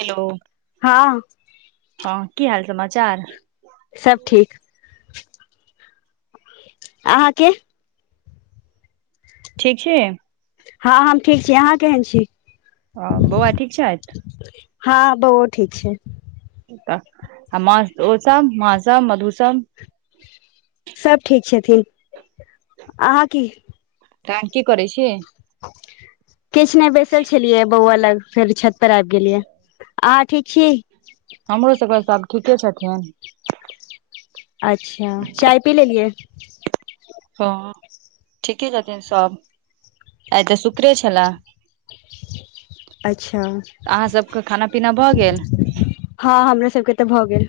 Hello हँ हँ की हाल समाचार सब ठीक अहाँके ठीक छी हँ हम ठीक छी अहाँ केहन छी ह बौआ ठीक छथि हँ बौओ ठीक छै आ मां ओ सब मां स मधु सब सब ठीक छथिन [inaudible] अहाँ की तहन की करै छियै [inaudible] किछ नहि बैसल छलियै बौआ लग फेर छत पर आबि गेलियै आ ठीक छी हमरो सबके सभ ठीके छथिन अच्छ चाय पी ले लियए ह [inaudible] ठीके छथिन सब आइ तऽ शुक्र छला अच्छा [inaudible] अहाँ सबके खाना पीना भऽ गेल हँ हमरा सबके तऽ भऽ गेल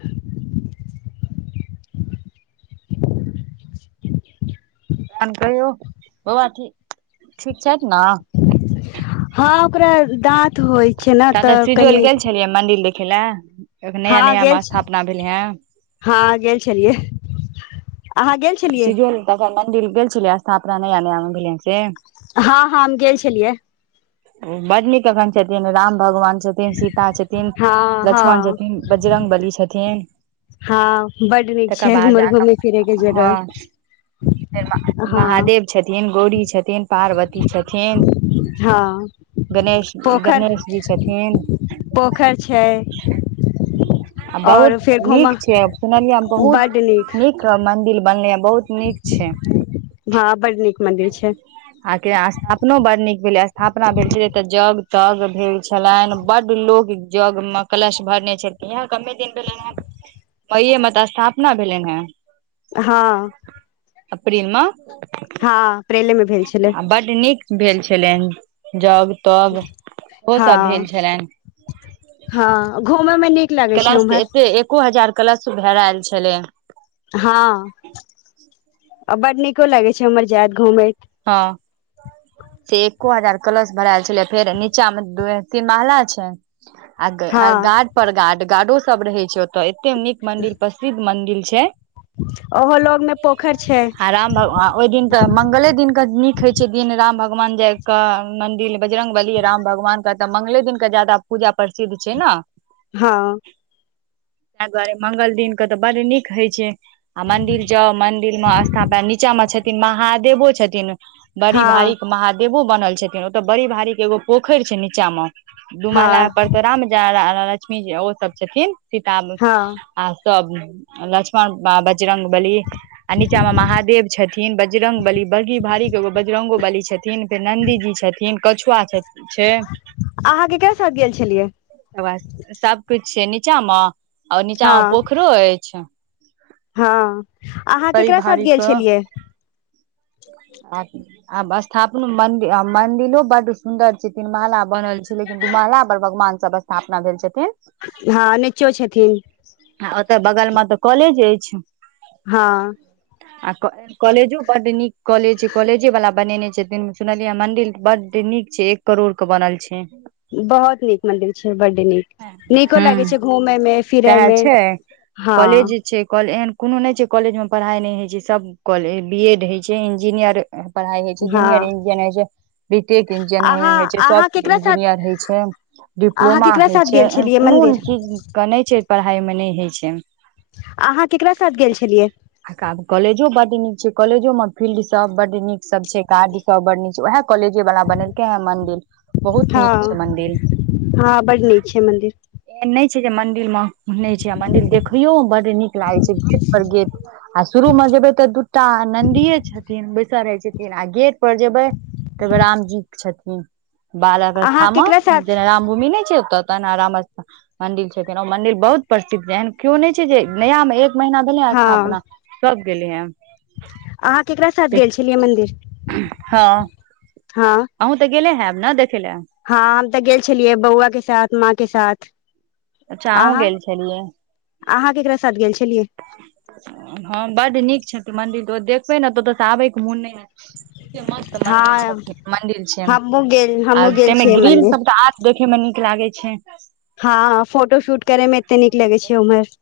तहन कहियौ बौआ ठी [inaudible] ठीक छैत ना हँ ओकरा दाँत होइ छै न तऽ कनि गेलिए मंदिर देखै लए एक नया हँ नया गेल मे स्थापना भेलै हे हँ गेल छलियै [inaudible] छलियै सजेल द क मंदिर गेल छलिए स्थापना नया नया से हँ हँ हम गेल छलियै बड नीक एखन छथिन राम भगवान छथि सीता छथिन हँ लक्ष्मण हँ छथिन बजरंग बली छथिन हँ बड नीक तकर छै बाद हमर जाक घूम फिरे के जगह हँ [unintelligible] हँ महादेव छथिन गौरी छथिन पार्वती छथिन हँ गणेश पोखर गणेश जी छथिन पोखर छै [inaudible] आ और बहुत फेर घूम नीक छै सुनलियै हम बहुत नीक क मंदिर बनलै ह बहुत नीक छै हँ बड नीक मंदिर छै आहाँ के स्थापना बड नीक भेलैए स्थापना भेल छलै त जग तग भेल छलनि बड लोको जग मे कलश भरने छलखिन एहै कते दिन भेलनि हे मई म त स्थापना भेलनि हे हँ [inaudible] अप्रैल मे हँ अप्रैल मे भेल छलै आ बड नीक भेल छलनि जग तग ओ हँ सब भेल छलनि [inaudible] हँ घूमै मे नीक लागै छै कलश त उम्हर एते एको हजार कलश भराएल छलै हँ [inaudible] बड नीको लगै छै इमह जायत घूमैत हँ [inaudible] से एक्को हजार कलश भराएल छलै फेर नीचा मे तीन महला छै आ हँ गार्ड पर गार्ड गार्डो सब रहै छै त एते नीक मंदिर प्रसिद्ध मंदिर छै ओहो लग मे पोखर छै [inaudible] आ राम भगवान ओइदिन त मंगले दिन नीक होइ छै दिन राम भगवान जाय कऽ मंदिर बजरंगबली राम भगवानके तऽ मंगले दिनकऽ ज्यादा पूजा प्रसिद्ध छै न हँ ताहि दुआरे मंगल दिन के तऽ बड नीक होइ छै आ मंदिर जाउ मंदिर मे स्थापना नीचा मे छथिन महादेवो छथिन बड़ी हँ भारी के महादेवो बना छथिन ओतऽ बड़ी भारी के एगो पोखरि छै, नीचा मे दू महला हँ परतो राम ज लक्ष्मीजी ओ सभ छथिन सीता हँ आ सभ लक्ष्मण ब बजरांग बाकी, आ नीचा मे महादेव छथिन बगी भारी के एगो बाजरंगो बली छथिन फेर नन्दी जी छथिन कछुआ छथिन अहाँकेँ सभ गेल छलियै तब सभ किछु छै नीचा मे आओर नीचा हँ मे पोखरो अछि हँ, अहाँ के बड़ी करा साथ भारी गेल क छलियै आ आब स्थापना मंदिर मंदिरो बड़ सुदर छै, तीन महला बनल छै, लेकिन दू महला पर भगवान सभ स्थापना भेल छथिन हँ, नचो छथिन। ओतऽ बगल मे तऽ कॉलेज अछि। हँ। आ कॉलजो बड़ निक। कॉलेज छै, कॉलेजे वला बनेने छै, सुनलियै मंडिर बड़ निक छै एक करोड़ के बनल छै। बहुत निक मंदिर छै, बड़ निक नीको हूँ लागै छै घुमय मे फिरए सएह मे छै हँ। कॉलेज छै, एहन कोनो नहि छै, कॉलेज मे पढ़ाइ नहि होइ छै, सभ कॉलेज बीएड होइ छै, इंजीनियर। पढ़ाइ होइ छै, जूनियर हँ इंजीनियर छै। बीटेक इंजीनियरि अहाँ होइ छै, अहाँ सॉफ्ट केकरा साथ इंजीनियर होय छै, अहाँ डिप्लोमा केकरा हइ साथ छै। गेल छलियै कोनो मंदिर चीज के नहि छै पढ़ाइ मे नहि होइ छै। अहा केकरा साथ गेल छलियै। आ कॉलजो बाटी निक छै कॉलजो म। फील्ड सभ बड़ निक सभ छै, कारड सभ बड़ड निक छै उएह कॉलेजे वला बनेलके है मंदिर बहुत हँ निक छै, मदिर हँ बड नीक छै मंदिर एहन नहि छै, जे मदिर मे नहि छै, आ मंदिर देखैयो बड़ निक लागैत छै गेट पर गेट। आ शुरू मे जेबे ते दूटा नदी छै। छथिन बैसल रहै छथिन, आ गेट पर जेबै तऽ राम जी छथिन। बाल अहाँ वस्थामे केकरा साथ जेना राम। नहि छै ओत तऽ ने राम स्थ मंदिर छथिन मंदिर बहुत प्रसिद्ध एन के नहि छै, जे नया मे एक महीना भेलै हँ हस्थ अपना सभ गेलै हे। अहाँ केकरा साथ गेल छलियै मन्दिर हँ हँ। अहूँ तऽ गेले हैब, ने देखै लऽ हँ, हम त गेल छलियै बौआ के साथ माँ के साथ अच्छा, अहुँ अहाँ गेल छलियै। अहाँ, केकरा साथ गेल छलियै? हँ बड़ निक छै मंदिर तऽ देखबे ने तऽ आबै के मन नहि मस्त हँ मन्दिर मन्दिर छै, हमहुँ गेल आ हमहुँ गेल तमे छियै ग्र मंदिर सभ देखेमे निक लागै छै। हँ, फोटो शूट करै मे एते निक लगै छै, उम्हर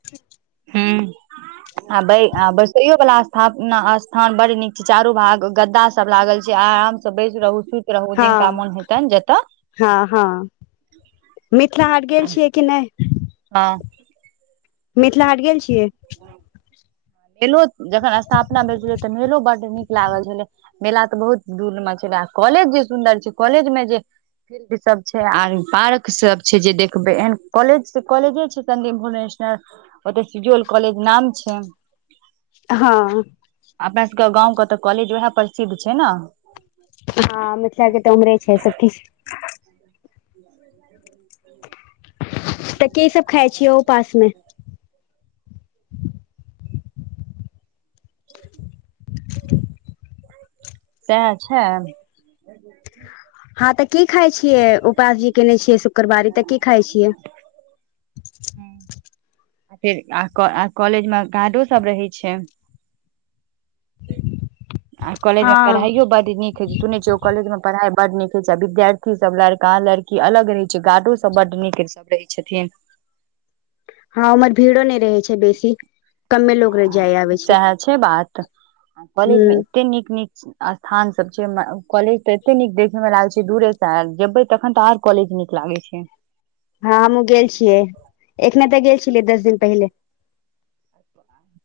हँ। आ बैसैयो वला स्थान बड़ निक छै चारू भाग गद्दा। सभ लागल छै, आराम से बैस रहु सुति रहू जिनका हँ, मोन हेतनि जतऽ हँ, हँ, मिथिला हाट गेल छियै कि नहि हँ मिथिला हाट गेल छियै मेलो जखन स्थापना भेल तऽ मेलो बड नीक लागल छलै मेला तऽ बहुत दूर मे छलै कॉलेज जे सुन्दर छै कॉलेज मे जे फील्ड सब छै आर पार्क सब छै जे देखबै एहन कॉलेज कॉलेजे छै [unintelligible] भुवनेशर ओत सिजुअल कॉलेज नाम छै हँ अपना सबके गाँंउ के तऽ कॉलेज उएह प्रसिद्ध छै नऽ हँ मिथिलाक के तऽ उमरे छै सखी [inaudible] तऽ की सब खाइ छियै ‌ओ उपास मे [inaudible] सएह छै [unintelligible] हँ तऽ की खााय छियै उपास जी केने छियै शुक्रवारी तऽ की खााय छियै आ फेर कॉलेज मे गार्डो सब रहे छै आ कॉलेज हँ मे पढ़ाइयो बड नीक हइ छै सुनै छ कॉलेज मे पढ़ाई बड नीक हय छै विद्यार्थी सब लड़का लड़की अलग रहे छै गार्डो सब बड नीक रहै छै रहै छथिन हँ उमहर भीड़ो नहि रहै छै बेसी कमे लोग जाय आबे छै सएह छै बात कॉलेज हूँ मे एते नीक नीक स्थान सब छै कॉलेज तऽ एते नीक देखै में लागै छै दूरेसँ आ जेबै तखन तऽ आओर कॉलेज नीक लागे छै हँ हमहु गेल छियै एखने तऽ गेल छलियै दस दिन पहिले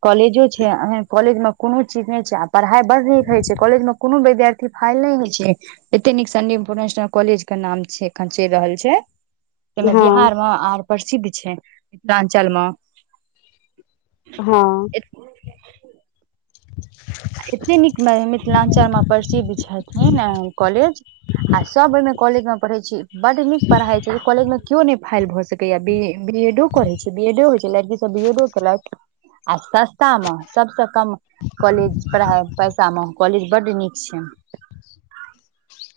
कॉलेजो छै एन कॉलेज मे कोनो चीज नहि छै आ पढ़ाइ बड़ नीक होइ छै कॉलेज मऽ कोनो विद्यार्थी फाइल नहि होइ छै एते नीक संडी इंटर नेशनल कॉलेज के नाम छै एखन चलि रहल छै तहिमे हँ बिहारमे आर प्रसिद्ध छै मिथिलाञ्चल मे हँ [inaudible] एते नीक मिथिलाञ्चलमे प्रसिद्ध छथिन कॉलेज आ सब ओहि मे कॉलेज मे पढ़े छी बड नीक पढ़ाई छै कॉलेज में केओ नहि फेल भए सक बीएडो करे छै बीडो होइ छै लड़की सब बी एडो केलथि आ सस्ता मे सबसँ कम कॉलेज पढ़ाइ पैसामे कॉलेज बड्ड नीक छै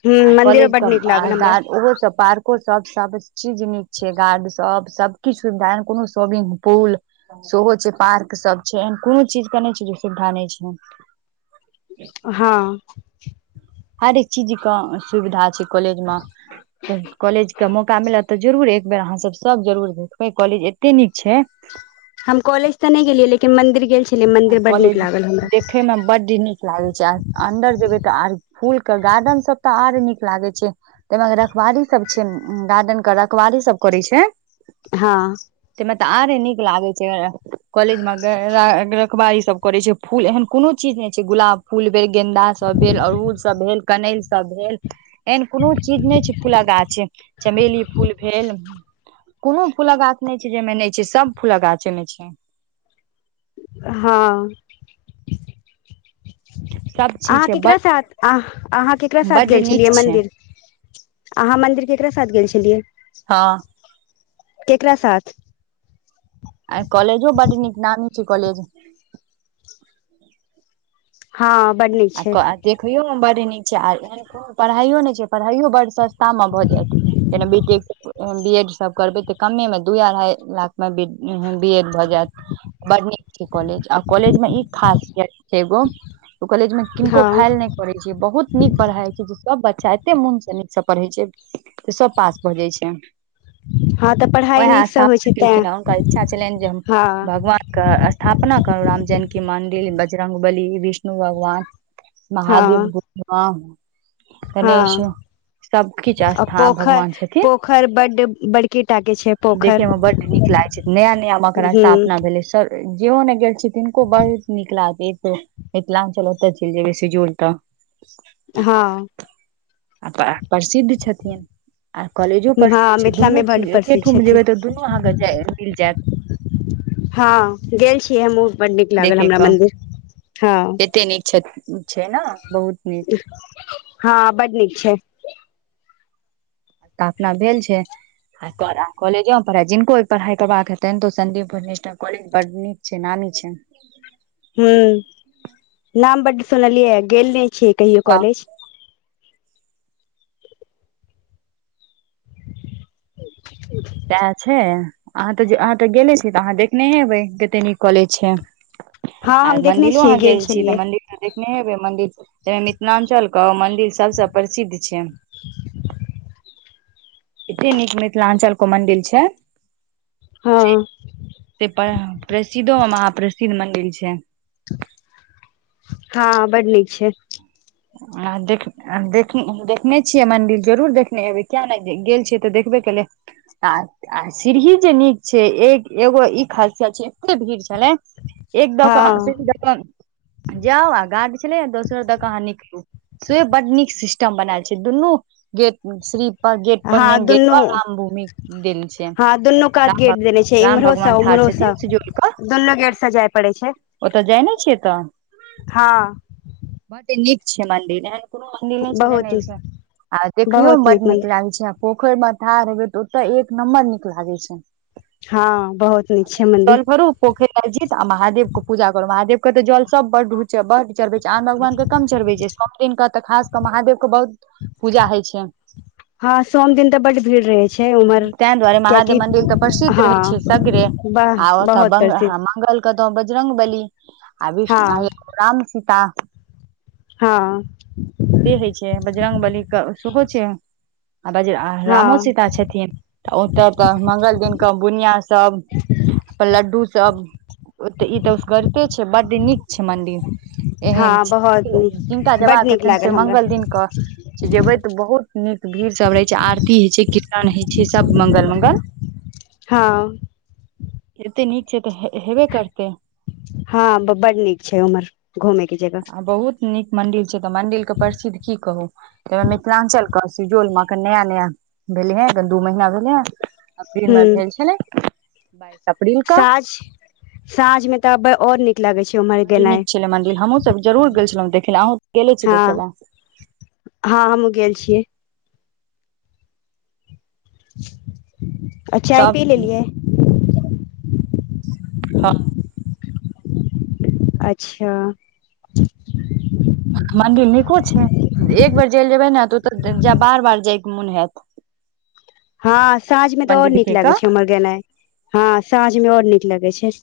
हूँ मंदिरो कॉलेज बड क नीक लागल हमरा गर्ड ओहो सब पार्क सब सब चीज नीक छै गार्ड सब सबकछु सुविधा कोनो स्वमिंग पुल सेहो छै पार्क सब छै एहन कोनो चीज के नहि छै जे सुविधा नहि छै हँ हरेक चीज कऽ सुविधा छै कॉलेज मे कॉलेज के मौका मिलत तऽ जरुर एक बेर अहाँ सब सब जरूर देखबै कॉलेज एते नीक छै हम कॉलेज तऽ नहि गेलियै लेकिन मन्दिर गेल छलियै मन्दिर बड्ड नीक कॉलेज लागल हमरा देखे मे बड निक लागे छै आ अन्दर जेबे तऽ आर फूल के गार्डन सब तऽ आर नीक लागे छै ताहिमे रखवारी सभ छै गार्डेन के रखवारी सभ करे छै हँ। तमे तऽ आरे निक लागे छै, कॉलज मे अखबार ईसभ करै छै, फूल एहन कोनो चीज नहि छै, गुलाब फूल भेल गेन्दा सभ भेल अड़हुल सभ भेल। कनैल सभ भेल। एहन कोनो चीज नहि छै, फूल कऽ गाछ चमेली फूल भेल। कोनो फूल कऽ गाछ नहि छै, जाहिमे नहि छै सभ फूल कऽ गाछ मे छै। हँ। सब चीज अहाँ छै ककरा बड साथ अहाँ ककरा साथ बड गेल छलियै नीक छै मन्दिर अहाँ मन्दिर केकरा साथ गेल छलियै हँ केकरा साथ। आ कॉलेजो बड़ निक नामी छै, कॉलेज हँ। बड नीक छै आ देखैयो मे बड़ निक छै आ एहन कोनो पढ़ाइयो नहि छै, पढ़ाइयो बड़ सस्त शमे भऽ जायत जेना बीट। बीएड सभ करबै तऽ कमे दू अढ़ाइ लाख मे बीएड भऽ जायत। बड़ निक छै, कॉलेज आ कॉलेज मे ई खासियत छै, एगो कॉलेज मे किनको हँ फल नहि पढ़ै छै, बहुत निक पढ़ाई छै, जे सभ बच्चा एते मोन निक सँ पढ़े छै। तऽ सभ पास भऽ जाइत छै। हँ तऽ पढ़ाइ ओएह नीकसँ होइ छै स्थापित तैं केलखिन हे हुनकर इच्छा छलनि जे हम हँ भगवान। के स्थापना करू राम जनक कि मन्दिर बाजरंग वली विष्णु भगवान। हँ महादेव भूमि हा हँ गणेश। सभकछु आ आस्था पोखरि भगवान छथिन, पोखरि बड्ड बड़की टा के छै देखे मे पोखरि बड़ निक लाग। नया नया मेखना ह स्थापना भेलै सभ। जेहो ने गेल छी तिनको बहुत निक लागत मिथिलांचल ओतय चलि जेयबै सजोल तऽ हँ। आ, प्रसिद्ध छथिन। आ कॉलेजो परसिद्ध हँ छै, मिथिला दुनू मे चीज बड्ड प्रसिद्ध एकेठोम छथिन जेबय तऽ दुनू अहाँकेँ मिल जायत। हँ, गेल छियै हमहुँ बड़ निक लागल हमरा मन्दिर हँ। नहि छथिन। छै, ने बहुत निक। हँ, बड़ निक छै। त अपना भेल छै। कॉजो पढ़ै जिनको पढ़ाई करबाक हतै तो सदीपुर नेशनल कॉेज बड़ निक जे नानी छै। ह, नाम बड़ सुनलियै गेल नहि छियै कहियो आ कॉलेज। [inaudible] सएह छै, अहाँ तऽ अहाँ तऽ गेले छी तऽ अहाँ देखने एबै कते निक कॉलेज छै। हँ आ हम देखने मंदिर छियै अहाँ गेल छी छलियै तऽ मंदिर देखने हेबे मंदिर मिथिलांचल के मंदिर सभसे प्रसिद्ध छै। [inaudible] एते निक मिथिलांचल को मंदिर छै। हँ। से प्रसिद्धो मे प्रसिद्ध मन्दिर छै। हँ बड़ निक छै। आ देख देख देखने छियै मन्दिर जरूर देखने एबै कियाक नहि गेल छियै तऽ देखबे केलै। [unintelligible] आ सीढ़ी जे नीक छै एक एगो ई खासियत छै एते भीड़ छलै एक द हँ [unintelligible] जाउ आ गाड छलै दोसर दोकान ह न से बड नीक सिस्टम बनाल छै दुनू गेट श्री गेट पर हँ मेन गेट दुनू पर राम भूमि देल छै हँ दुनू राम भ राम भगवान ठढ़ छथिन सिजौल पर दु लो गेट स जाइ पड़े छै ओतऽ जाइ नहि छियै तऽ हँ [inaudible] बड नीक छै मंदिर कोनो मंदिर नहि छै जे न बहुत छै आ देखयो मे बहुत बड नीक मंदिर लागै छै पोखरि मे थार हैबेत तऽ एक नम्बर नीक लागे छै हँ बहुत नीक छै [inaudible] मंदिर जल भरू पोखरि जी आ महादेव के पूजा करू महादेव के त जल सब बड बड चढ़बे छै आन भगवान के कम चढ़बे छै सब दिन के त खास कऽ महादेव के बहुत पूजा होइ छै हँ सोम दिन तऽ बड भीड़ रहे छै उम्हर [inaudible] तं दुआरे महादेव कियाकि मंदिर तऽ प्रसिद्ध रहै हँ छै सगरे ब आ ओत बहुत ब प्रसिद्ध मंगल कतौ बजरंग बली आ विष्ण हँ राम सीता हँ से होइ छै बरंगबली क सेहो छै आ बज रामो हँ सीता छथिन तऽ ओतय तऽ मंगल दिन बुनिया सभ पर लड्डू सब तऽ ई तऽ उस गरिते छै बड नीक छै मंदिर हँ बहुत एहनि [inaudible] जिनका नीक बड जबाक नीक होते से लागल हमरा मंगल दिन क जेबे तऽ बहुत नीक भीड़ सब रहे छै आरती हय छै कीर्तन हय छै सब मंगल मंगल [inaudible] हँ एते नीक छै तऽ हेबे करतै हँ बड नीक छै उमहर घूमे के जगह आ बहुत नीक मंदिर छै मंदिर के प प्रसिद्ध की कहूं मिथिलांचल क शेड्यूल म अखन नया नया भेलै ह दू महिना भेले ह अप्रील ह मे भेल छलै बाइस [inaudible] क साँझ [inaudible] साँझ में त अब और निक लागे छै र बड नीक छल मंदिर हमहु सब जरूर गेल छलहुँ देखै लए अहुँ गेले छी हँ देखै लए हँ हम गेल छियै [inaudible] आ चाय सब पी लेलियै हँ अच्छ मदिर नीको छै एक बेर चैल जेबै ने तऽ ओतऽ जा बार बार जायके मोन हयत हँ साँझ मे तऽ मंडी और नीक लगै दिखेगा छै हमर गेनाइ हँ साँझ मे और नीक लगै छै